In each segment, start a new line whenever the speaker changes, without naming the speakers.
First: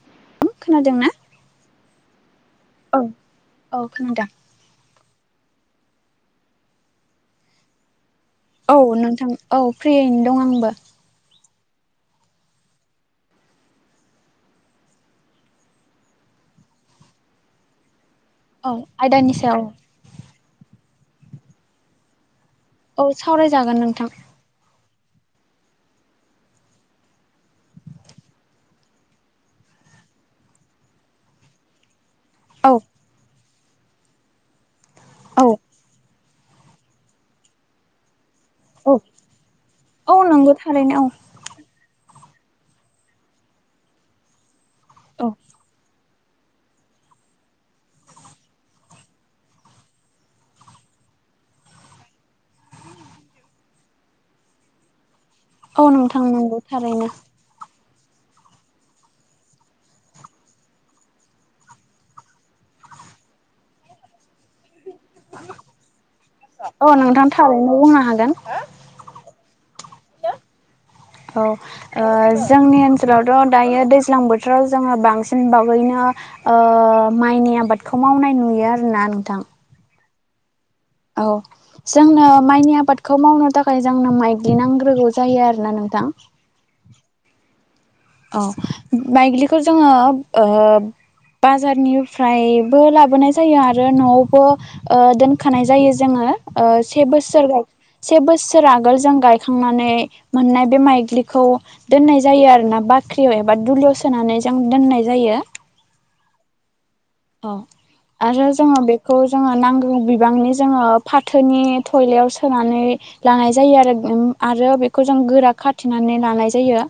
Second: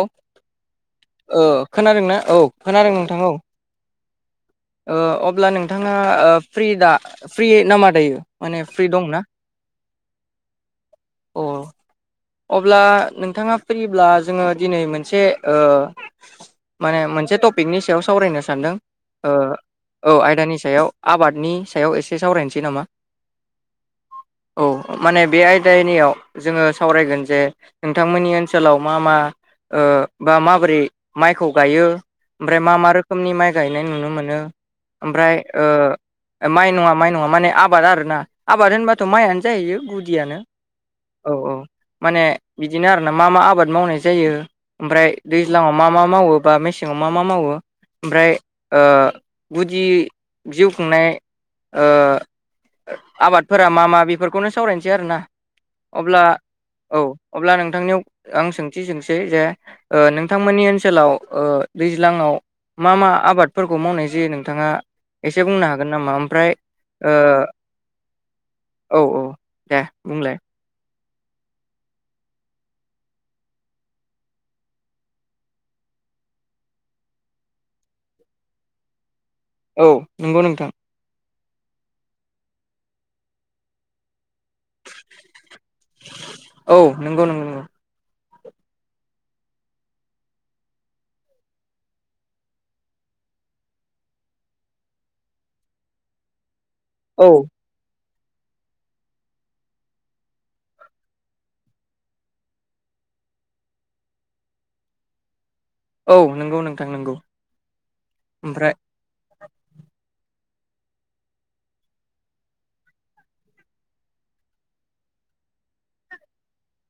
औ
खोनादोंना
ओ खोनादों ना औ खोनादों नोंथां औ।
[unintelligible]
ओ अब्ला नोंथाङा ओ फ्रि दा फ्रि नामा दायो? माने
औ
फ्रि दंना
नोंथां औ फ्रियैनो दं आंबो।
औ। अब्ला नोंथाङा फ्रिब्ला जोङो दिनै मोनसे ओ माने मोनसे तपिकनि सायाव सावरायनो
औ
सानदों
आयदानि
ओ
सायाव
औ आयदानि सायाव आबादनि सायाव एसे सावरायनस
औ सावरायजागोन नोंथां।
औ माने बे आयदानियाव जोङो सावरायगोन जे नोंथांमोननि ओनसोलाव मा मा ओ बा माबोरै माइखौ गायो। ओमफ्राय
औ
मा मा रोखोमनि माइ गायनाय नुनो मोनो ओमफ्राय
औ
ओ माइ नङा माइ नङा माने आबाद आरो ना। आबाद
औ
होनबाथ' माइआनो जाहैयो
औ
गुदियानो
नंगौ थारैनो
औ औ। माने बिदिनो आरोना मा मा आबाद मावनाय जायो ओमफ्राय
औ
दैज्लाङाव मा मा मावो बा मेसेङाव मा मा मावो ओमफ्राय ओ गुदि जिउ खुंनाय ओ ओ आबादफोरा मा मा बेफोरखौनो सावरायनोसै आरो ना।
औ नोंथां नोंगौ।
औ अब्ला नों थांनियाव आं सोंथि सोंसै जे ओ नोंथांमोननि ओनसोलाव ओ दैज्लाङाव मा मा आबादफोरखौ मावनाय जायो नों थाङा एसे बुंनो हागोन नामा ओमफ्राय
औ नोंथां थारैनो बुंनो हागोन
ओ औ औ। दे बुंलाय।
औ ओ जोंनि ओनसोलावथ' दायो दैज्लां बोथोराव जोङो बांसिन बावैनो आ ओ माइनि आबादखौ मावनाय नुयो आरोना नोंथां।
औ नोंगौ नोंथां।
औ जोंनो माइनि आबादखौ मावनो थाखाय जोंनो माइग्लि नांग्रोगौ जायो आरोना नोंथां।
औ नोंगौ नोंगौ नोंगौ।
औ माइग्लिखौ जोङो ओ बाजारनिफ्रायबो लाबोनाय जायो आरो न'आवबो ओ दोनखानाय जायो जोङो। ओ से
औ
बोसोर [unintelligible] से बोसोर आगोल जों गायखांनानै मोननाय बे माइग्लिखौ दोननाय जायो आरोना बा ख्रियाव एबा दुलियाव सोनानै जों दोननाय जायो।
औ नोंगौ नों
औ आरो जोङो बेखौ जोङो नांगौ बिबांनि जोङो फाथोनि थयलायाव सोनानै लानाय जायो आरो उम आरो बेखौ जों गोरा खाथिनानै लानाय जायो।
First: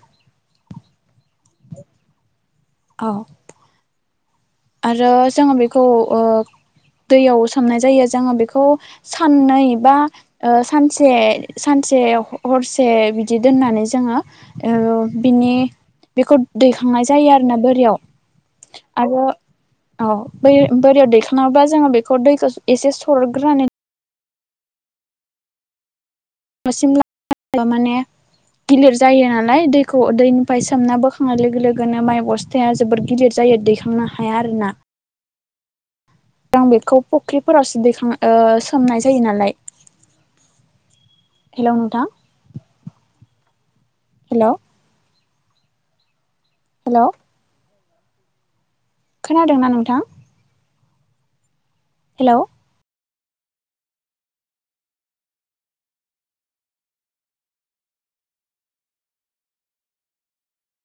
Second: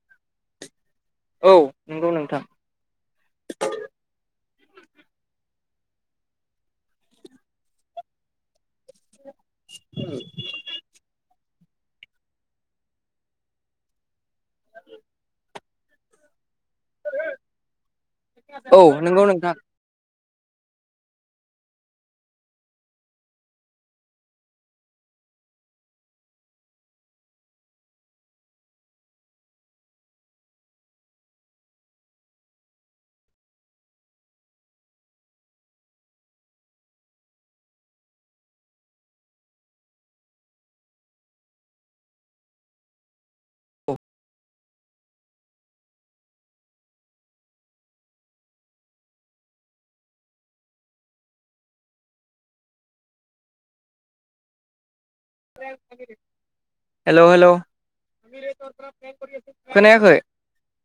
औ नंगौ नोंथां।
औ। आरो जोङो बेखौ ओ दैयाव सोमनाय जायो जोङो बेखौ साननै बा ओ सानसे सानसे हरसे बिदि दोननानै जोङो ओ बिनि बेखौ दैखांनाय जायो आरोना बोरियाव
औ नंगौ
आरो
नोंथां
औ बै बोरियाव दैखाङोबा जोङो बेखौ दैखौ एसे सरदग्रोनानै बर [inaudible] माने गिलिर जायो नालाय दैखौ दैनिफाय सोमना बोखांनाय लोगो लोगोनो माइ बस्थाया जोबोर गिलिर जा दैखांनो हाया आरोना आं बेखौ फुख्रिफोरावसो दैखां ओ सोमनाय जायो नालाय हेल' नोंथां हेल' हेल' खोनादोंना नोंथां? हेल'
हेल' हेल' खोनायाखै